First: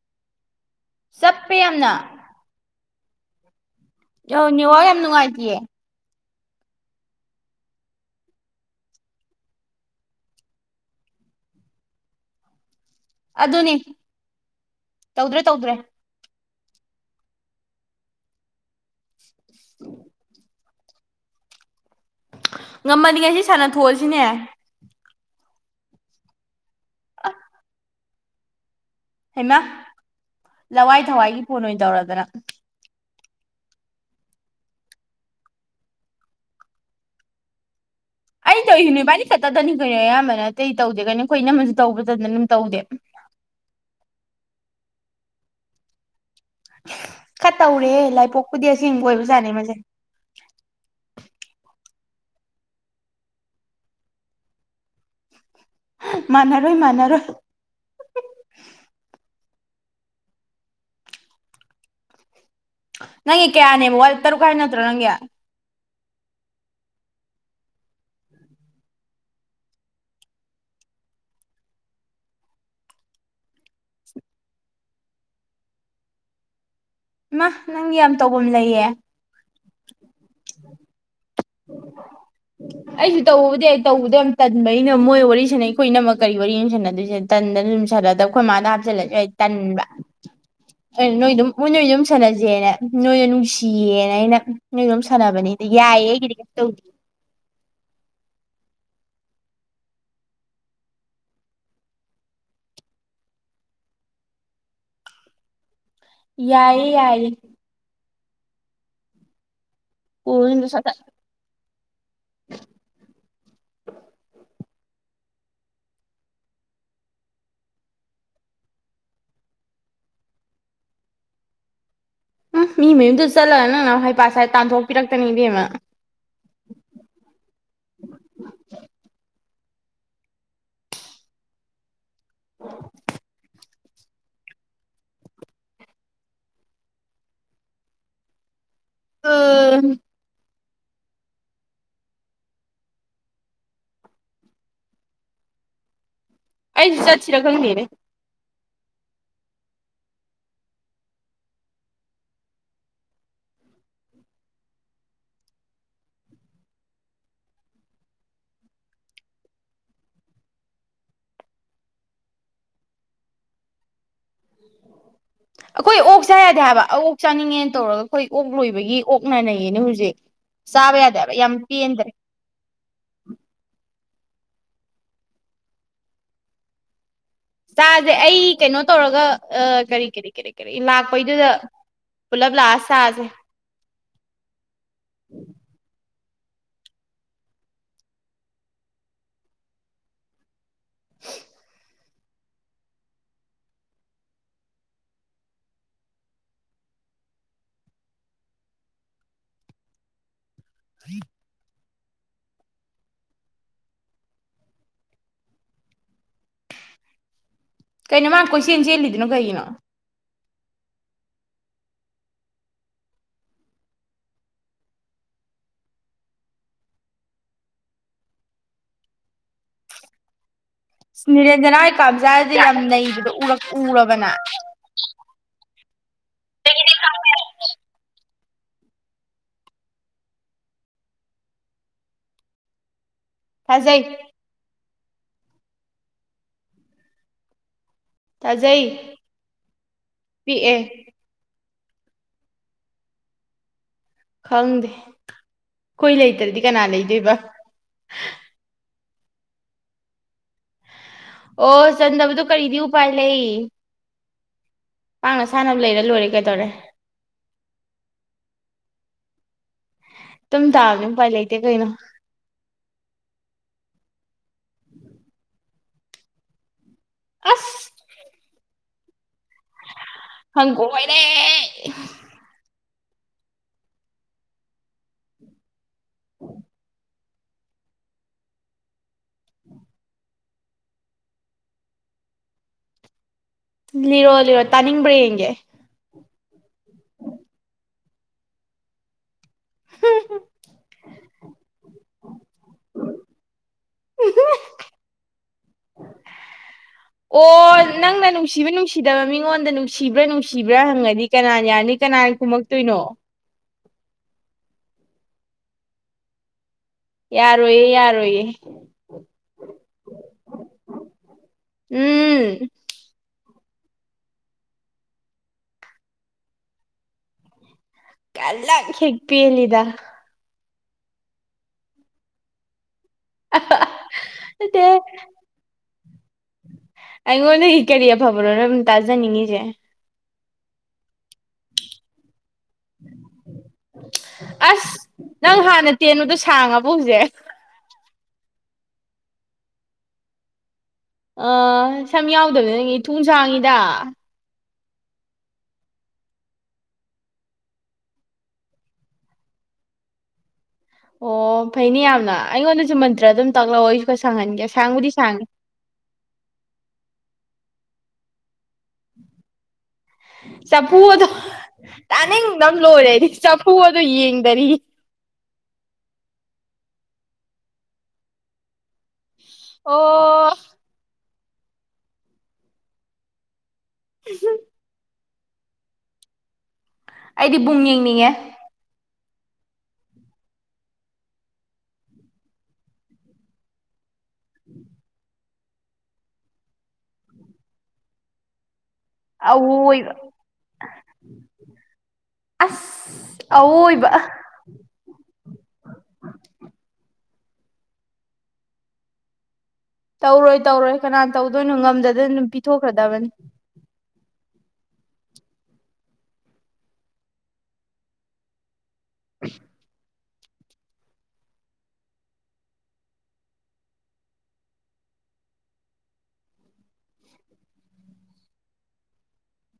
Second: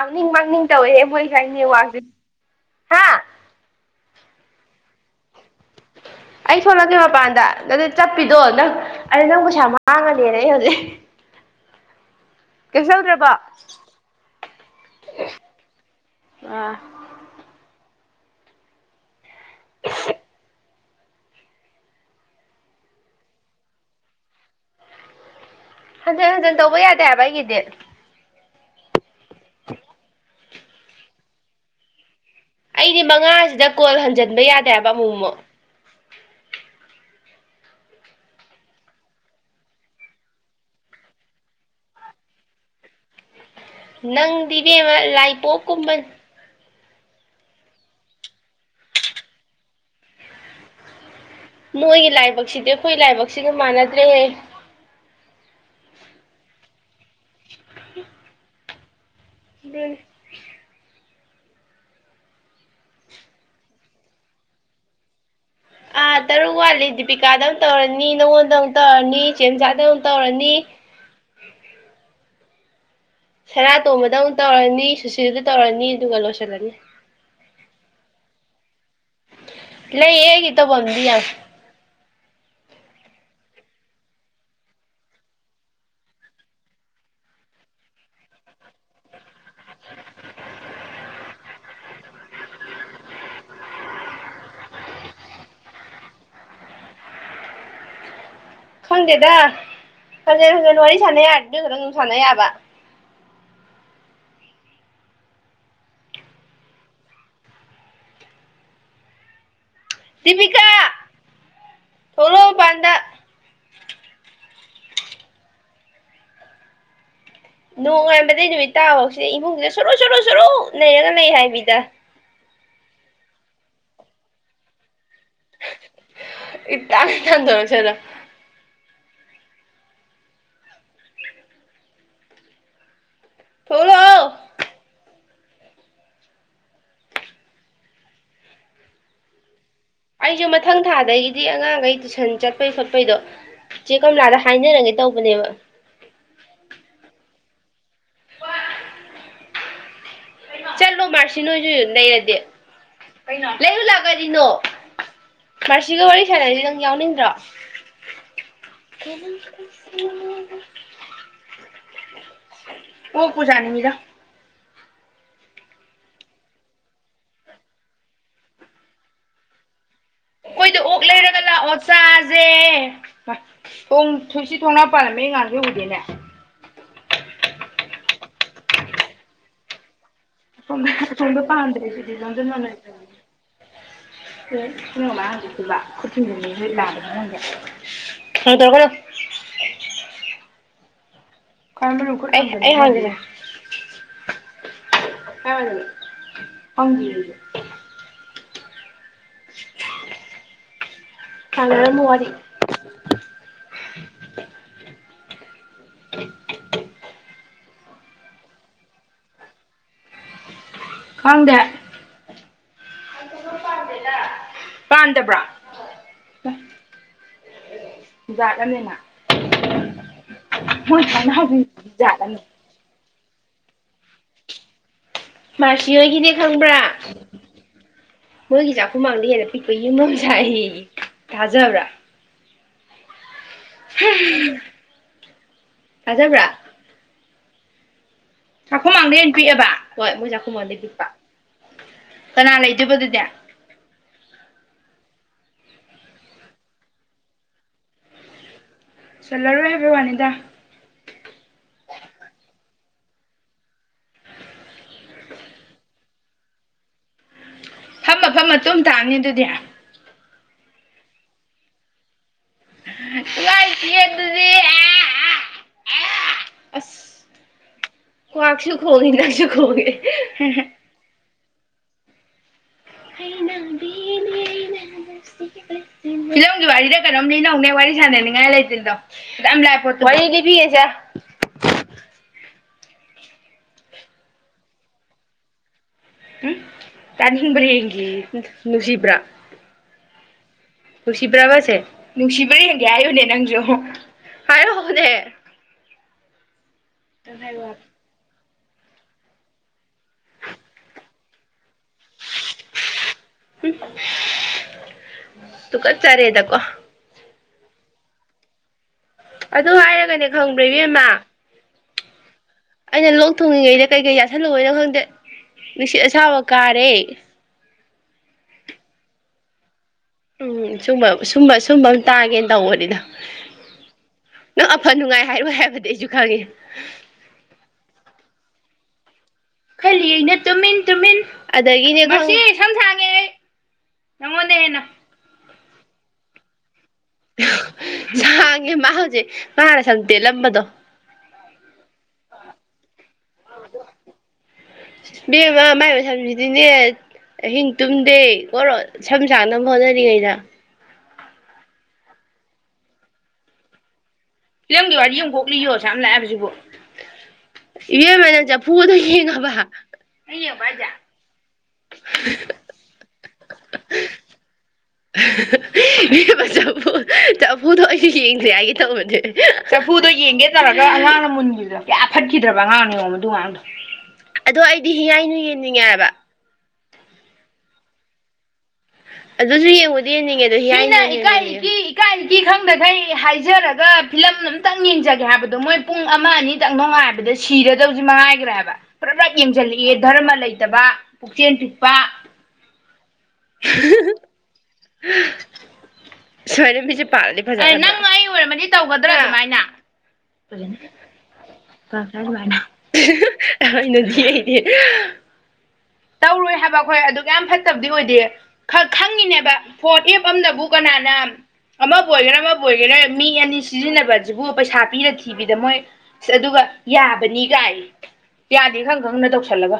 ꯥꯡꯅꯤꯡ ꯃꯥꯡꯅꯤꯡ ꯇꯧꯋꯦ ꯆꯞꯄꯦ ꯃꯣꯏꯁꯥꯏꯅꯦ ꯌꯥꯝꯅ ꯋꯥꯁꯦ ꯑ ꯋꯥ ꯌꯥꯝ ꯅꯨꯡꯉꯥꯏꯇꯌꯦ ꯑꯩ ꯊꯣꯛꯣꯂꯛꯀꯦ ꯃꯄꯥꯟꯗ ꯅꯗ ꯆꯠꯄꯤꯗꯣ ꯅꯪ ꯑꯗ ꯅꯪ ꯄꯩꯁꯥ ꯃꯥꯡꯉꯅꯦꯅ ꯑꯩ ꯍꯧꯖꯤꯛ ꯀꯩꯁꯧꯗ꯭ꯔꯕ ꯑꯗꯨꯅꯤ ꯇꯧꯗ꯭ꯔꯦ ꯇꯧꯗ꯭ꯔꯦ ꯑ ꯑꯣ ꯉꯝꯃꯗꯤ ꯉꯁꯤ ꯁꯥꯟꯅ ꯊꯣꯛꯣꯛꯑꯁꯤꯅꯦ ꯑꯗꯨ ꯇꯧꯕ ꯌꯥꯗꯦ ꯍꯥꯏꯕ ꯑꯩꯒꯤꯗꯤ ꯍꯦꯃꯥ ꯂꯋꯥꯏ ꯊꯋꯥꯏꯒꯤ ꯄꯣꯟ ꯑꯣꯏꯅ ꯇꯧꯔꯗꯅ ꯃꯤꯅꯤꯠ ꯃꯉꯥꯁꯤꯗ ꯀꯣꯜ ꯍꯟꯖꯤꯟꯕ ꯌꯥꯗꯦꯕ ꯑꯃꯨꯛꯃꯨꯛ ꯑꯩ ꯇꯧꯁꯤ ꯅꯣꯏ ꯏꯕꯥꯅꯤ ꯈꯛꯇꯗꯅꯤ ꯀꯩꯅꯣ ꯑꯌꯥꯝꯕ ꯅꯠꯇꯦ ꯇꯧꯗꯦ ꯀꯩꯅ ꯑꯩꯈꯣꯏ ꯏꯅꯝꯃꯟꯁꯨ ꯇꯧꯕꯗꯅ ꯑꯗꯨꯝ ꯇꯧꯗꯦ ꯅꯪꯗꯤꯕꯦꯝꯃ ꯂꯥꯏꯄꯣꯛꯀꯨꯝꯕꯟ ꯈ ꯇꯧꯔꯦ ꯂꯥꯏꯄꯣꯛꯄꯨꯗꯤ ꯑꯦꯡꯕꯣꯏꯕꯖꯥꯠꯅꯤ ꯃꯁꯦ ꯅꯣꯏꯒꯤ ꯂꯥꯏꯕꯛꯁꯤꯗꯤ ꯑꯩꯈꯣꯏ ꯂꯥꯏꯕꯛꯁꯤꯒ ꯃꯥꯟꯅꯗ꯭ꯔꯦꯍꯦ ꯃꯅꯔꯣꯏ ꯃꯅꯔꯣꯏ ꯑꯗꯨꯦꯟ ꯅꯪꯒꯤ ꯀꯌꯥꯅꯦꯕ ꯇꯔꯨꯛ ꯀꯥꯏ ꯅꯠꯇ꯭ꯔꯣ ꯅꯪꯒꯤ ꯑꯥ ꯇꯔꯨꯛ ꯋꯥꯠꯂꯤ ꯗꯤꯄꯤꯀꯥꯗ ꯑꯃꯨꯛ ꯇꯧꯔꯅꯤ ꯅꯪꯉꯣꯟꯗ ꯑꯃꯨꯛ ꯇꯧꯔꯅꯤ ꯆꯦꯟꯖꯥꯗ ꯑꯃꯨꯛ ꯇꯧꯔꯅꯤ ꯁꯦꯔꯥ ꯇꯣꯝꯕꯗ ꯑꯃꯨꯛ ꯇꯧꯔꯅꯤ ꯁꯤ ꯁꯤꯗꯗ ꯇꯧꯔꯅꯤ ꯑꯗꯨꯒ ꯂꯣꯏꯁꯤꯜꯂꯅꯤ ꯏ ꯅꯪꯒꯤ ꯌꯥꯝ ꯇꯐꯝ ꯂꯩꯌꯦ ꯂꯩ ꯑꯦꯒꯤꯇ ꯄꯗꯤ ꯑ ꯑꯩꯁꯨ ꯇꯧꯕꯕꯨꯗꯤ ꯑꯩ ꯇꯧꯕꯗ ꯌꯥꯝ ꯇꯟꯕꯅꯤꯅ ꯃꯣꯏ ꯋꯥꯔꯤ ꯁꯥꯟꯅꯩ ꯑꯩꯈꯣꯏꯅꯃꯛ ꯀꯔꯤ ꯋꯥꯔꯤ ꯌꯦ ꯁꯥꯟꯅꯗꯣꯏꯁꯤꯅ ꯇꯟꯗꯅ ꯑꯗꯨꯝ ꯁꯥꯟꯅꯗꯕ ꯑꯩꯈꯣꯏ ꯃꯥꯥꯗ ꯍꯥꯞꯆꯜꯂꯁꯨ ꯑꯩ ꯇꯟꯕ ꯑꯗꯨ ꯅꯣꯏ ꯑꯗꯨꯝ ꯃꯣꯏ ꯅꯣꯏꯁꯨ ꯑꯗꯨꯝ ꯁꯥꯟꯅꯁꯦꯅ ꯅꯣꯏꯗ ꯅꯨꯡꯁꯤꯌꯦꯅ ꯑꯩꯅ ꯅꯣꯏꯗ ꯑꯗꯨꯝ ꯁꯥꯟꯅꯕꯅꯤꯗ ꯌꯥꯏꯌꯦ ꯑꯩꯒꯤꯗꯤ ꯊ ꯈꯪꯗꯦꯗ ꯐꯖꯤꯦꯟ ꯈꯖ ꯋꯥꯔꯤꯔꯤ ꯁꯥꯟꯅ ꯗꯖꯔꯥꯡ ꯁꯥꯟꯅꯕ ꯌꯥꯏꯌꯦ ꯌꯥꯏ ꯀꯣꯜꯗꯨ ꯗꯤꯄꯀꯥ ꯁꯠ ꯁꯠ ꯊꯂ ꯄꯥꯟꯗ ꯅꯣꯡꯉꯥꯟꯕꯗꯩ ꯅꯨꯃꯤꯠ ꯇꯥ ꯍꯧꯁꯤ ꯏꯃꯨꯡꯁꯤꯗ ꯁꯣꯔꯨ ꯁꯣꯔꯨ ꯁꯣꯔꯨ ꯂꯩꯔꯒ ꯂꯩ ꯍꯥꯏꯕꯤꯗ ꯎꯝ ꯃꯤ ꯃꯌꯨꯝꯗꯨ ꯆꯠꯂꯒ ꯅꯪ ꯅ ꯍꯩ ꯄꯁꯥꯏ ꯇꯥꯟꯊꯣꯛ ꯏ ꯇꯅꯤ ꯇꯥꯟꯗꯔꯁꯗ ꯊꯣꯂꯣ ꯎꯝ ꯑꯩꯖ‌ꯦ ꯃꯛ ꯃꯊꯪ ꯊꯥꯗꯒꯤꯗꯤ ꯑꯉꯥꯡꯈꯩ ꯇꯨꯏꯁꯟ ꯆꯠꯄꯩ ꯈꯣꯠꯄꯩꯗꯣ ꯆꯦ ꯀꯝꯂꯥꯗ ꯍꯥꯏꯅꯔꯒꯦ ꯇꯧꯕꯅꯦꯕ ꯑꯩꯁꯨ ꯆꯠꯁꯤꯤꯔꯒꯪꯅꯤꯔꯦ ꯆꯠꯂꯣ ꯃꯥꯔꯁꯤ ꯅꯣꯏꯁꯨ ꯂꯩꯔꯗꯤꯦ ꯂꯩ ꯎꯜꯂꯥꯛꯒꯗꯤꯅꯣ ꯃꯥꯁꯤꯒ ꯋꯥꯔꯤ ꯁꯥꯟꯅꯔꯗꯤ ꯅꯪ ꯌꯥꯎꯅꯤꯡꯗ꯭ꯔꯣ ꯑꯣ ꯄꯨꯖꯥꯅꯤꯡꯉꯗ ꯑꯩꯈꯣꯏ ꯑꯣꯛ ꯆꯥ ꯌꯥꯗꯦ ꯍꯥꯏꯕ ꯑꯣꯛ ꯆꯥꯅꯤꯡꯉꯦꯅ ꯇꯧꯔꯒ ꯑꯩꯈꯣꯏ ꯑꯣꯛ ꯂꯣꯏꯕꯒꯤ ꯑꯣꯛꯅꯅꯩꯌꯦꯅꯦ ꯍꯧꯖꯤꯛ ꯑꯩꯈꯣꯏꯗ ꯆꯥꯕ ꯑꯣꯛ ꯌꯥꯗꯦ ꯍꯥꯏꯕ ꯂꯩꯔꯒ ꯌꯥꯝ ꯂꯥꯛꯑꯣ ꯄꯦꯟꯗ꯭ꯔꯦ ꯆꯥꯁꯦ ꯊꯣꯡ ꯊꯨꯁꯤ ꯊꯣꯡꯅꯥ ꯄꯥꯜꯂꯝꯃꯦ ꯑꯩ ꯉꯥꯡꯁꯨ ꯎꯗꯦꯅꯦ ꯆꯥꯁꯦ ꯑꯩ ꯀꯩꯅꯣ ꯇꯧꯔꯒ ꯀꯔꯤ ꯀꯔꯤ ꯀꯔꯤ ꯀꯔꯤ ꯑꯁꯣꯝꯗ ꯑꯁꯣꯝꯗ ꯂꯥꯛꯄꯩꯗꯨꯗ ꯄꯥꯟꯗ꯭ꯔꯦ ꯁꯤꯗꯤ ꯄꯨꯂꯞ ꯂꯥꯛꯑ ꯁꯥꯁꯦ ꯎꯝ ꯀꯅꯣ ꯍꯥꯏꯕꯤꯂ ꯂ ꯍ ꯇꯔ ꯍ [inaudible] ꯍꯅꯤ ꯍꯪ ꯑꯩ ꯂꯩꯔ ꯃꯋꯥꯔꯤ ꯀꯩꯅꯣ ꯃꯥ ꯀꯣꯏꯁꯦꯜ ꯆꯦꯜꯂꯤꯗꯅꯣ ꯀꯩꯒꯤꯅꯣ ꯀꯥꯡꯗꯦ ꯄꯥꯟꯗꯕ꯭ꯔꯥ ꯖꯥꯠ ꯑꯃꯅꯤꯅ ꯅꯤꯔꯦꯟꯖꯅꯥ ꯍꯥꯏ ꯀꯥꯝꯖꯥꯗꯦ ꯌꯥꯝ ꯅꯩꯗꯤ ꯎꯔꯛ ꯎꯔꯕꯅ ꯃꯥꯔꯁꯤꯌꯣꯒꯤꯅꯦ ꯈꯪꯕ꯭ꯔꯥ ꯃꯣꯏꯒꯤ ꯆꯥꯛꯈꯨꯃꯥꯡꯗ ꯍꯦꯟꯅ ꯄꯤꯛꯄ ꯌꯦꯃꯣꯁꯦ ꯑꯩ ꯊꯥꯖꯕ꯭ꯔꯥ ꯊꯥꯖꯩ [inaudible] [unintelligible] ꯊꯥꯖꯩ ꯆꯥꯛꯈꯨꯝꯃꯥꯡꯗ ꯍꯩꯅ ꯄꯤꯛꯑꯦꯕ ꯍꯣꯏ ꯃꯣꯏ ꯄꯤꯛꯑꯦ ꯆꯥꯛꯈꯨꯝꯃꯥꯡꯗꯩ ꯄꯤꯛꯄ ꯀꯅꯥ ꯑꯂ ꯏꯗꯤ ꯄꯗꯨꯗ ꯈꯪꯗꯦ ꯀꯨꯏ ꯂꯩꯇ꯭ꯔꯗꯤ ꯀꯅꯥ ꯂꯩꯗꯣꯏꯕ ꯆꯜꯂꯔꯣꯏ ꯍꯥꯏꯕ ꯋꯥꯅꯤꯗ ꯑꯣ ꯆꯟꯗꯕꯗꯣ ꯀꯔꯤꯗꯤ ꯎꯄꯥꯏ ꯂꯩ ꯄꯥꯡꯅ ꯁꯥꯟꯅꯕ ꯂꯩꯔ ꯂꯣꯏꯔꯦ ꯀꯩꯗꯧꯔꯦ ꯐꯝ ꯃꯐꯝ ꯑꯗꯨꯝ ꯇꯥꯅꯤ ꯑꯗꯨꯗꯤ ꯇꯝ ꯊꯥꯕꯅꯤ ꯄꯥꯏ ꯂꯩꯇꯦ ꯀꯩꯅꯩꯅꯣ ꯅꯨꯡꯉꯥꯏꯁꯤ ꯑꯗꯨꯗꯤ ꯑꯁ ꯑꯁ ꯀ ꯍꯣꯏꯅ ꯍꯪꯒꯣꯏꯔꯦ ꯑꯦ ꯑꯩꯅꯅꯦꯅ ꯀꯗꯣꯡꯒꯤ ꯋꯥꯔꯤꯗ ꯀꯩꯅꯣꯝ ꯂꯤꯅꯧꯅꯦ ꯋꯥꯔꯤ ꯁꯥꯟꯅꯅꯤꯡꯉꯥꯏ ꯂꯩꯇ꯭ꯔꯤꯗꯣ ꯂꯥꯛ ꯄꯣꯠꯇꯣ ꯋꯥꯔꯤꯗꯤ ꯄꯤꯒꯦꯁꯦ ꯂꯤꯔꯣ ꯂꯤꯔꯣ ꯇꯥꯅꯤꯡꯕ꯭ꯔꯥ ꯌꯦꯡꯒꯦ ꯎꯝ ꯇꯥꯅꯤꯡꯕ꯭ꯔꯥ ꯌꯦꯡꯈꯤ ꯅꯨꯡꯁꯤꯕ꯭ꯔꯥ ꯅꯨꯡꯁꯤꯕ꯭ꯔꯕꯁꯦ ꯅꯨꯡꯁꯤꯕ꯭ꯔꯥ ꯍꯡꯒꯦ ꯍꯥꯏꯌꯨꯅꯦ ꯅꯪꯁꯨ ꯍꯥꯏꯔ ꯍꯣꯅꯦ ꯍꯥꯏꯔꯛꯑꯣ ꯑꯣ ꯅꯪ ꯅꯪ ꯅꯪ ꯅꯨꯡꯁꯤꯕ ꯅꯨꯡꯁꯤꯗꯕ ꯃꯤꯉꯣꯟꯗ ꯅꯨꯡꯁꯤꯕ꯭ꯔꯥ ꯅꯨꯡꯁꯤꯕ꯭ꯔꯥ ꯍꯪꯉꯅꯤ ꯀꯅꯥꯅ ꯌꯥꯔꯅꯤ ꯀꯅꯥꯅ ꯀꯨꯝꯃꯛꯇꯣꯏꯅꯣ ꯎꯝ ꯇꯨꯀ ꯆꯔꯦ ꯍꯥꯏꯗ ꯀꯣ ꯌꯥꯔꯣꯏꯌꯦ ꯌꯥꯔꯣꯏꯌꯦ ꯑꯗꯨ ꯍꯥꯏꯔꯒꯅꯦ ꯈꯪꯕ꯭ꯔ ꯏꯕꯦꯝꯃ ꯎꯝ ꯑꯩꯅ ꯂꯣꯛ ꯊꯨꯡꯉꯤꯉꯩꯅꯦ ꯀꯩꯀꯩ ꯌꯥꯁꯜꯂꯨꯑꯣꯏꯅꯣ ꯈꯪꯗꯦ ꯅꯨꯡꯁꯤꯠ ꯑꯁꯥꯕ ꯀꯥꯔꯦ ꯀꯂ ꯍꯦꯒꯄꯤ ꯑꯦꯜꯗ ꯎꯝ ꯁꯨꯝꯕ ꯁꯨꯝꯕ ꯁꯨꯝꯕ ꯑꯃ ꯇꯥꯒꯦꯅ ꯇꯧꯕꯅꯤꯗ ꯅꯪ ꯑꯐ ꯅꯨꯡꯉꯥꯏ ꯍꯥꯏꯔꯣꯏ ꯍꯥꯏꯕꯗꯤ ꯑꯩꯁꯨ ꯈꯪꯉꯦ ꯑꯩꯉꯣꯟꯅ ꯍ ꯀꯔꯤ ꯐꯕꯔꯣꯅ ꯇꯥꯖꯥꯅꯤꯉ ꯈꯜꯂꯤꯅ ꯇꯨꯃꯤꯟ ꯇꯨꯃꯤꯟ ꯑꯗꯒꯤꯅꯦ ꯍꯦꯟꯅ ꯑꯁ ꯅꯪ ꯍꯥꯟ ꯅꯠꯇꯅꯗ ꯊꯥꯡꯉ ꯄꯨꯖꯦ ꯌꯥꯥꯡꯉꯦ ꯃꯥ ꯍꯧꯁꯦ ꯃꯥꯅꯦꯦ ꯁꯟꯇꯦꯂꯝꯝꯕꯗꯣ ꯑ ꯁꯃꯤ ꯌꯥꯎꯗ ꯑꯗꯨ ꯅꯪ ꯊꯨꯡꯁꯥꯡꯉꯤꯗ ꯕꯦꯝ ꯑꯃ ꯃꯥꯏꯕ ꯁꯝꯁꯤꯗꯤꯅꯦ ꯑꯍꯤꯡ ꯇꯨꯝꯗꯦ ꯀꯣ ꯁꯝ ꯁꯥꯡꯅꯕ ꯍꯣꯠꯅꯔꯤꯉꯩꯗ ꯑꯣ ꯐꯩꯅꯤ ꯌꯥꯝꯅ ꯑꯩꯉꯣꯟꯗꯁꯨ ꯃꯟꯇ꯭ꯔ ꯑꯗꯨꯝ ꯇꯥꯛꯂꯛꯑꯣ ꯈꯔ ꯁꯥꯡꯍꯟꯒꯦ ꯐꯤꯂꯝꯒꯤ ꯁꯥꯡꯕꯨꯗꯤ ꯋꯥꯔꯤ ꯑꯃ ꯁꯥꯡꯉꯦ ꯀꯣꯛꯂꯤꯌꯣ ꯁꯥꯝ ꯂꯥꯛꯕꯁꯤꯕꯨ ꯏꯦ ꯃ ꯅ ꯆ ꯄꯗꯣ ꯌꯦꯡꯉꯕ ꯅꯪ ꯌꯦꯡꯕ꯭ꯔꯣ ꯆ ꯍꯥꯏꯖꯦ ꯄꯨꯨꯗ ꯇꯥꯅꯤꯡꯗꯪ ꯂꯣꯏꯔꯦꯗꯤ ꯆꯐꯨ ꯑꯗꯣ ꯌꯦꯡꯗꯔꯤ ꯆꯐ ꯆꯐꯨꯗꯣ ꯑꯩꯁꯨ ꯌꯦꯡꯗꯦ ꯍꯥꯏꯒꯦ ꯇꯧꯕꯅꯦ ꯆꯐꯨꯗꯣ ꯌꯦꯡꯒꯦ ꯑꯣ ꯇꯥꯔꯒ ꯑꯉꯥꯡꯅ ꯃꯨꯟ ꯀꯌꯥ ꯐꯠꯈꯤꯗ꯭ꯔꯕ ꯑꯉꯥꯡꯅ ꯅꯣꯡꯃꯗꯨ ꯑꯥꯡꯗꯣ ꯑꯗꯣ ꯑꯩꯗꯤ ꯍꯤꯌꯥꯥꯏ ꯅꯨꯨ ꯌꯦꯉꯕ ꯑꯩꯗꯤ ꯕꯨꯡ ꯌꯦꯡꯅꯤꯡꯉꯦ ꯑꯗꯨꯁꯨ ꯌꯦꯡꯉꯨꯗꯤ ꯌꯦꯡꯅꯤꯡꯉꯦ ꯑꯗꯣ ꯍ ꯍꯥꯏꯅ ꯏꯀ ꯏꯀꯥꯏ ꯏꯒꯤ ꯈꯪꯗꯈꯩ ꯍꯥꯏꯖꯔꯒ ꯐꯤꯂꯝ ꯑꯃꯝꯇꯪ ꯌꯦꯡꯖꯒꯦ ꯍꯥꯏꯕꯗꯣ ꯑꯗꯣ ꯃꯣꯏ ꯄꯨꯡ ꯑꯃ ꯑꯅꯤꯇꯪ ꯅꯣꯉꯥꯏꯕꯗ ꯁꯤꯔꯗꯧꯁꯤ ꯃꯉꯥꯏꯈ꯭ꯔꯦ ꯍꯥꯏꯕ ꯄꯨꯂꯞꯂꯞ ꯌꯦꯡꯁꯤꯜꯂꯛꯑ ꯑꯋꯣꯏꯕ ꯙꯔꯃ ꯂꯩꯇꯕ ꯄꯨꯛꯆꯦꯟ ꯄꯤꯛꯄ ꯑ ꯏꯕ ꯁꯣꯏꯔꯦꯝꯕꯤꯁꯦ ꯄꯥꯂꯗꯤ ꯐꯖꯩ ꯅꯪ ꯑꯩ ꯑꯣꯏꯔꯝꯃꯗꯤ ꯇꯧꯒꯗ꯭ꯔꯥ ꯑꯗꯨꯃꯥꯏꯅ ꯇꯧꯔꯣꯏ ꯇꯧꯔꯣꯏ ꯀꯅꯥ ꯇꯧꯗꯣꯏꯅꯣ ꯐꯖꯅ ꯉꯝꯗꯗꯣꯏꯅꯣ ꯑꯗꯨꯃꯥꯏꯅ ꯄꯤꯊꯣꯛꯈ꯭ꯔꯗꯕꯅꯤ ꯌꯦ ꯇꯧꯔꯣꯏ ꯍꯥꯏꯕ ꯑꯩꯈꯣꯏ ꯑꯗꯨꯒ ꯌꯥꯝ ꯐꯠꯇꯕꯗꯤ ꯑꯣꯏꯗꯦ ꯈꯪꯉꯤꯅꯦꯕ ꯄꯣꯠ ꯃꯝꯅꯕꯨ ꯀꯅꯥꯅ ꯑꯃꯕꯨ ꯑꯣꯏꯒꯦꯔꯥ ꯑꯃꯕꯨ ꯑꯣꯏꯒꯦꯔꯥ ꯃꯤ ꯑꯅꯤ ꯁꯤꯖꯤꯟꯅꯕꯕꯁꯤꯕꯨ ꯄꯩꯁꯥ ꯄꯤꯔ ꯊꯤꯕꯤꯗ ꯃꯣꯏ ꯑꯗꯨꯒ ꯌꯥꯕꯅꯤ ꯀꯥꯏ ꯌꯥꯗꯦ ꯈꯪ ꯈꯪꯅ ꯇꯧꯁꯜꯂꯒ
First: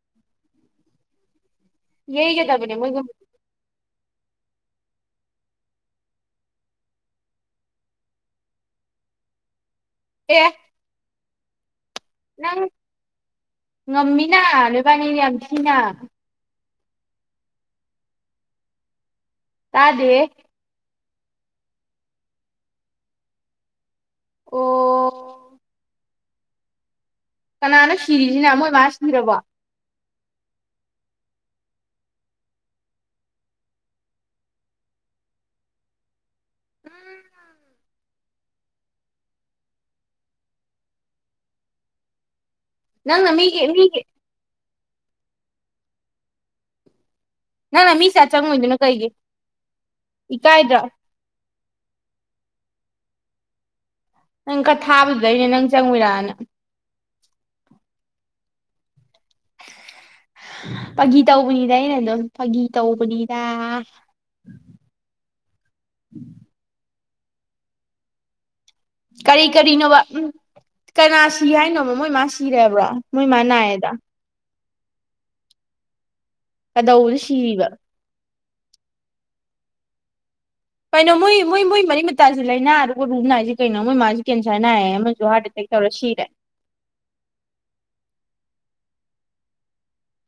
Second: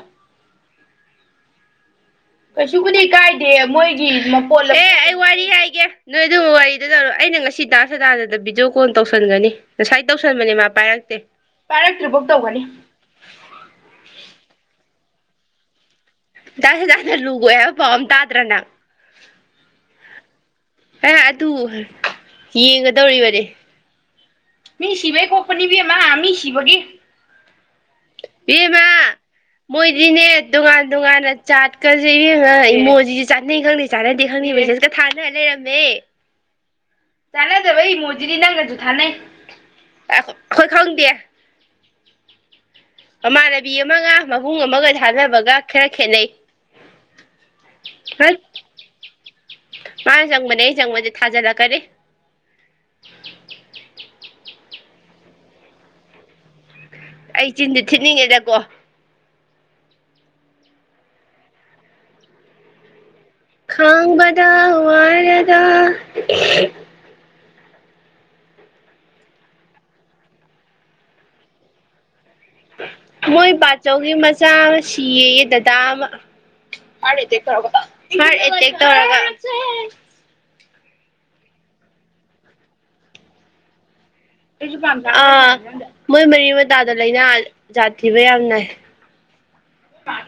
ꯌꯩꯒꯗꯕꯅꯦ ꯀꯩꯁꯨꯁꯨꯕꯨꯗꯤꯩ ꯃꯣꯏꯒꯨꯝꯕ ꯀꯥꯏꯗꯦ ꯃꯣꯏ ꯑꯦ ꯑꯩ ꯋꯥꯔꯤ ꯍꯥꯏꯒꯦ ꯅꯣꯏ ꯑꯗꯨ ꯋꯥꯔꯤꯗ ꯂꯧꯧꯔ ꯑꯩꯅ ꯉꯁꯤ ꯇꯗꯥ ꯁꯗꯥꯗꯗ ꯚꯤꯗꯤꯑꯣ ꯀꯣꯜ ꯇꯧꯁꯟꯒꯅꯤ ꯉꯁꯥꯏ ꯑꯦ ꯇꯧꯁꯟꯕꯅꯦ ꯃꯥ ꯄ ꯌꯥꯛꯇꯦ ꯅꯪ ꯉꯝꯃꯤꯅꯅ ꯄꯅꯤ ꯌꯥꯝ ꯁꯤꯅ ꯆꯥꯁꯦ ꯇꯅ ꯂꯨꯒꯦꯕ ꯄꯥꯎꯝ ꯇꯥꯗ꯭ꯔꯅ ꯇꯥꯗꯦ ꯑ ꯑꯗꯨ ꯌꯦꯡꯒꯗꯧꯔꯤꯕꯅꯦ ꯃꯤ ꯁꯤꯕꯥꯏ ꯑꯣ ꯀꯣꯈꯅꯤꯕꯤꯃ ꯁꯤꯕꯥꯒꯦ ꯀꯅꯥꯅꯣ ꯁꯤꯔꯤꯁꯤꯅ ꯃꯣꯏ ꯃꯥ ꯁꯤꯔꯕꯣ ꯏꯅꯦ ꯣꯉꯥꯟ ꯇꯣꯉꯥꯟꯅ ꯆꯥꯠꯀꯁꯦ ꯏꯉ ꯏꯃꯣꯖꯤꯁꯨ ꯆꯥꯅꯩ ꯈꯪꯗꯦ ꯆꯥꯟꯅꯗꯦ ꯈꯪꯗꯦ ꯃꯁꯠꯀ ꯊꯥꯅ ꯂꯩꯔꯝꯃꯦ ꯆꯥꯟꯅꯗꯕ ꯏꯃꯣꯖꯤꯗꯤ ꯅꯪꯒꯁꯨ ꯊꯥꯅꯩ ꯑ ꯈꯣꯏ ꯈꯥꯎꯪ ꯗꯦ ꯅꯪꯅ ꯃꯤꯒꯤ ꯃꯃꯥꯟꯅꯕꯤ ꯃꯤꯒꯤ ꯑꯃꯒ ꯃꯕꯨꯡ ꯑꯃꯒ ꯊꯅ ꯒ ꯈꯦꯔ ꯈꯦꯅꯩ ꯅꯪ ꯅ ꯃꯤꯁꯦ ꯆꯪꯉꯣꯏꯗꯣꯏꯅꯣ ꯀꯩꯒꯤ ꯏꯀꯥꯏꯗ꯭ꯔꯥ ꯀꯦ ꯅꯪ ꯀ ꯊꯥꯕꯗꯨꯗꯩꯅꯦ ꯅꯪ ꯆꯪꯉꯔꯛꯅ ꯑꯩ ꯆꯤꯟꯗꯤ ꯊ ꯃꯤꯉꯦꯗꯀꯣ ꯐꯥꯒꯤ ꯇꯧꯕꯅꯤꯗ ꯑꯩꯅ ꯑꯗꯨꯝ ꯐꯥꯒꯤ ꯇꯧꯕꯅꯤ ꯈꯥꯡꯕꯗ ꯋꯥꯔꯗ ꯀꯔꯤ ꯀꯔꯤꯅꯣꯕ ꯎꯝ ꯀꯅꯥ ꯁꯤ ꯍꯥꯏꯅꯣꯕ ꯃꯣꯏ ꯃꯥꯁꯤ ꯃꯣꯏꯣꯏ ꯄꯆꯧꯒꯤ ꯃꯆꯥꯥ ꯁꯤꯤ ꯌꯦ ꯗꯗꯥꯕ ꯀꯗꯧꯕꯗ ꯑꯔꯦꯗꯤ ꯁꯤꯔꯤꯕ ꯈꯔ ꯀ [unintelligible] ꯀꯩꯅꯣ ꯃꯣꯏ ꯃꯣꯏ ꯃꯣꯏ ꯃꯔꯤ ꯃꯇꯥꯁꯤ ꯂꯥꯏꯅꯥ ꯑꯗꯨꯒ ꯔꯨ ꯅꯥꯏꯁꯦ ꯀꯩꯅꯣ ꯃꯣꯏ ꯃꯥꯁꯤ ꯀꯦꯟꯁꯔ ꯅꯥꯏꯌꯦ ꯑꯃꯁꯨ ꯍꯥꯔꯠ ꯑꯥ ꯑꯦꯇꯦꯛ ꯇꯧꯔ ꯁꯤꯔꯦ ꯃꯣꯏ ꯃꯔꯤ ꯃꯇꯥꯗ ꯂꯥꯏꯅꯥ ꯖꯥꯠ ꯊꯤꯕ ꯌꯥꯝ ꯅꯥꯏ ꯁꯥ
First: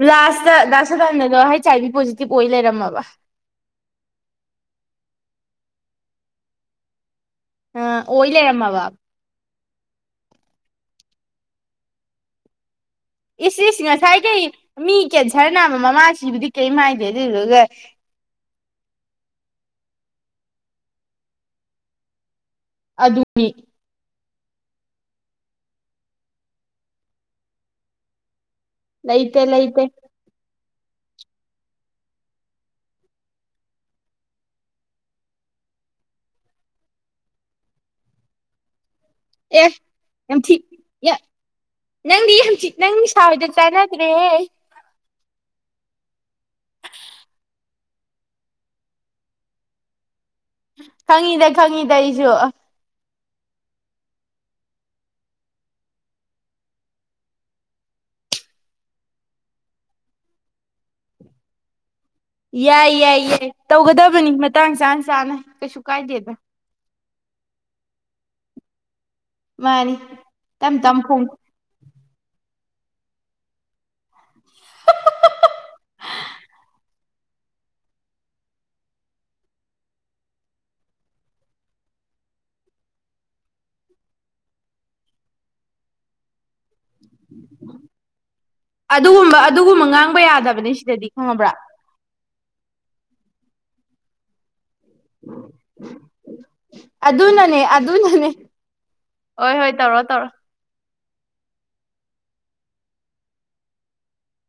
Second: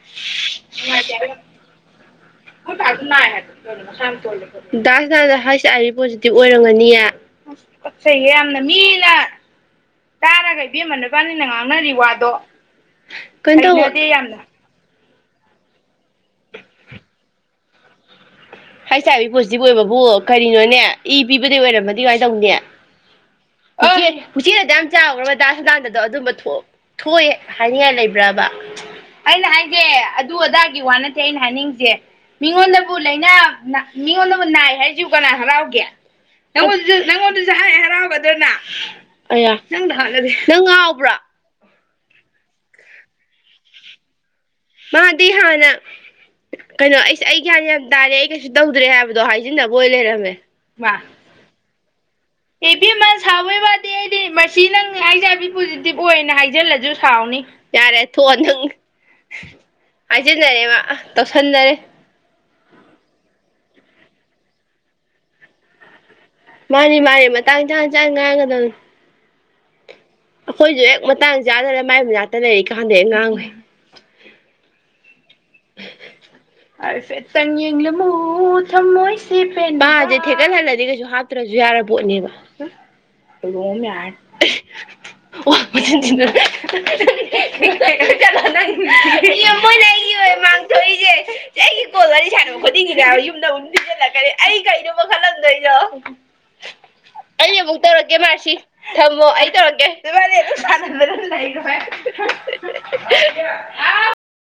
ꯂꯥꯁꯇ ꯂꯇ ꯇꯅꯗꯣ ꯍꯥꯏ ꯆꯦꯕꯤ ꯄꯣꯖꯤ ꯁꯤ ꯄꯣꯖꯤꯇꯤꯚ ꯑꯣꯏꯔꯝꯒꯅꯤꯌꯦ ꯑ ꯑ ꯄꯣꯠ ꯆꯩꯒꯦ ꯑꯣꯏ ꯌꯥꯝꯅ ꯂꯩꯔꯝꯃꯕ ꯃꯤꯅ ꯇꯥꯔꯒ ꯏꯕꯦꯝꯃꯅ ꯏꯕꯥꯅꯤꯅ ꯉꯥꯡꯅꯔꯤ ꯋꯥꯗꯣ ꯀꯩꯅꯣ ꯇꯧꯕ ꯏꯁꯤꯁꯤꯁꯤꯡꯁꯥꯏ ꯀꯩ ꯃꯤ ꯀꯦꯟꯁꯔ ꯅꯥꯕ ꯃꯃꯥꯁꯤꯕꯨꯗꯤ ꯀꯩ ꯍꯥꯏꯥꯏꯗꯦ ꯑꯗꯨꯗꯨꯒ ꯍꯥꯏꯁꯥꯏꯒꯤ ꯄꯣꯖꯤꯇꯤꯕ ꯑꯣꯏꯕꯕꯨ ꯀꯔꯤꯅꯣꯅꯦ ꯏ ꯄꯤꯕꯗꯩ ꯑꯣꯏꯔꯝꯃꯗꯤ ꯀꯃꯥꯏꯅ ꯇꯧꯅꯦ ꯑꯗꯨꯅꯤ ꯎꯆꯤꯅꯗꯤ ꯌꯥꯝ ꯆꯥꯎꯈ꯭ꯔꯕꯗꯥꯁꯨ ꯂꯥꯟꯗꯣ ꯑꯗꯨꯝꯕ ꯊꯣꯛꯑꯦ ꯍꯥꯏꯅꯤꯡꯉꯥꯏ ꯂꯩꯕ꯭ꯔꯕ ꯂꯩꯇꯦ ꯑꯩꯅ ꯂꯩꯇꯦ ꯍꯥꯏꯒꯦ ꯑꯗꯨ ꯑꯗꯥ ꯒꯤ ꯋꯥ ꯅꯠꯇꯦ ꯑꯩꯅ ꯍꯥꯏꯅꯤꯡꯁꯦ ꯃꯤꯉꯣꯟꯗꯕꯨ ꯂꯥꯏꯅꯥ ꯃꯤꯉꯣꯟꯗꯕꯨ ꯅꯥꯏ ꯍꯥꯏꯁꯤ ꯀꯅꯥ ꯍꯔꯥꯎꯒꯦ ꯅꯪꯉꯣꯟꯁꯨ ꯅꯪꯉꯣꯟꯗꯨꯁꯨ ꯍꯥꯏ ꯍꯔꯥꯎꯕꯗꯅ ꯑꯌꯥ ꯑꯦ ꯅꯪꯗ ꯍꯥꯟꯅꯗꯤ ꯌꯥꯝ ꯊꯤ ꯅꯪ ꯉꯥꯎꯕ꯭ꯔꯥ ꯅꯪꯗꯤ ꯌꯥꯝꯆꯤꯠ ꯅꯪ ꯁꯥ ꯍꯣꯏꯗ ꯆꯥꯟꯅꯗ꯭ꯔꯦꯍꯦ ꯃꯥꯗꯤ ꯍꯥꯟꯅ ꯀꯩꯅꯣ ꯑꯩꯁꯦ ꯑꯩ ꯒ꯭ꯌꯥ ꯌꯥꯝ ꯇꯥꯔꯦ ꯑꯩ ꯀꯩꯁꯨ ꯇꯧꯗ꯭ꯔꯦ ꯍꯥꯏꯕꯗꯣ ꯍꯥꯏꯖꯤꯟꯅꯕ ꯑꯣꯏꯅ ꯂꯩꯔꯝꯃꯦ ꯃꯥ ꯈꯪꯉꯤꯗ ꯈꯪꯉꯤꯗ ꯑꯩꯁꯨ ꯑ ꯑꯦ ꯏꯕꯦꯝꯃ ꯁꯥꯎꯕꯩ ꯋꯥꯗꯤ ꯑꯩꯗꯤ ꯃꯁꯤ ꯅꯪ ꯍꯥꯏꯖꯕꯤ ꯄꯣꯖꯤꯇꯤꯕ ꯑꯣꯏꯅ ꯍꯥꯏꯖꯤꯜꯂꯁꯨ ꯁꯥꯎꯅꯤ ꯌꯥꯔꯦ ꯊꯣꯛꯑ ꯅꯪ ꯍꯥꯏꯖꯟꯅꯔꯦꯕ ꯇꯧꯁꯟꯅꯔꯦ ꯌꯥꯏ ꯌꯥꯏ ꯌꯥꯏ ꯇꯧꯒꯗꯕꯅꯤ ꯃꯇꯥꯡ ꯆꯥꯅ ꯆꯥꯅ ꯀꯩꯁꯨ ꯀꯥꯏꯗꯦꯗ ꯃꯥꯅꯤ ꯃꯥꯅꯦ ꯃꯇꯥꯡ ꯆꯥꯡ ꯆꯥꯡ ꯉꯥꯡꯒꯗꯧꯅꯤ ꯃꯥꯅꯤ ꯇꯝ ꯑꯩꯈꯣꯏꯁꯨ ꯍꯦꯛ ꯇꯝ ꯐꯣꯡ ꯃꯇꯥꯡ ꯆꯥꯗꯅ ꯃꯥꯏꯕ ꯉꯥꯛꯇ ꯂꯩꯔꯤꯦ ꯀꯥꯟꯗ ꯉꯥꯡꯉꯦ ꯐꯦꯠꯇꯪ ꯑꯃꯨ ꯊꯝꯃꯣꯏ ꯁꯤꯦꯟꯁꯦ ꯊꯦꯀꯠꯍꯜꯂꯗꯤ ꯀꯩꯁꯨ ꯍꯥꯞꯇ꯭ꯔꯁꯨ ꯌꯥꯔ ꯄꯣꯠꯅꯦꯕ ꯅꯪ ꯑꯗꯨꯒꯨꯝꯕ ꯑꯗꯨꯒꯨꯝꯕ ꯃꯣꯏꯅ ꯑꯩꯒꯤ ꯉꯥꯡꯕ ꯑꯣꯏ ꯌꯥ ꯐꯕꯅꯦ ꯁꯤꯗꯗꯤ ꯈꯪꯉꯥꯕ꯭ꯔꯥ ꯈꯨꯗꯤꯡ ꯌꯨꯝꯗꯃꯨꯛ ꯊꯤꯖꯜꯂꯛꯀꯅꯤ ꯑꯩ ꯀꯩꯅꯣ ꯈꯜꯂꯝꯗꯣꯏꯅꯣ ꯑꯗꯨꯅꯅꯦ ꯑꯩ ꯑꯃꯨꯛ ꯇꯧꯔꯛꯀꯦ ꯑꯗꯨꯅꯅꯦ ꯃꯥꯁꯤ ꯊꯝꯃꯣ ꯑꯩ ꯍꯣꯏ ꯍꯣꯏ ꯇꯧꯔꯀꯦ ꯇꯧꯔꯣ ꯇꯧꯔꯣ [unintelligible]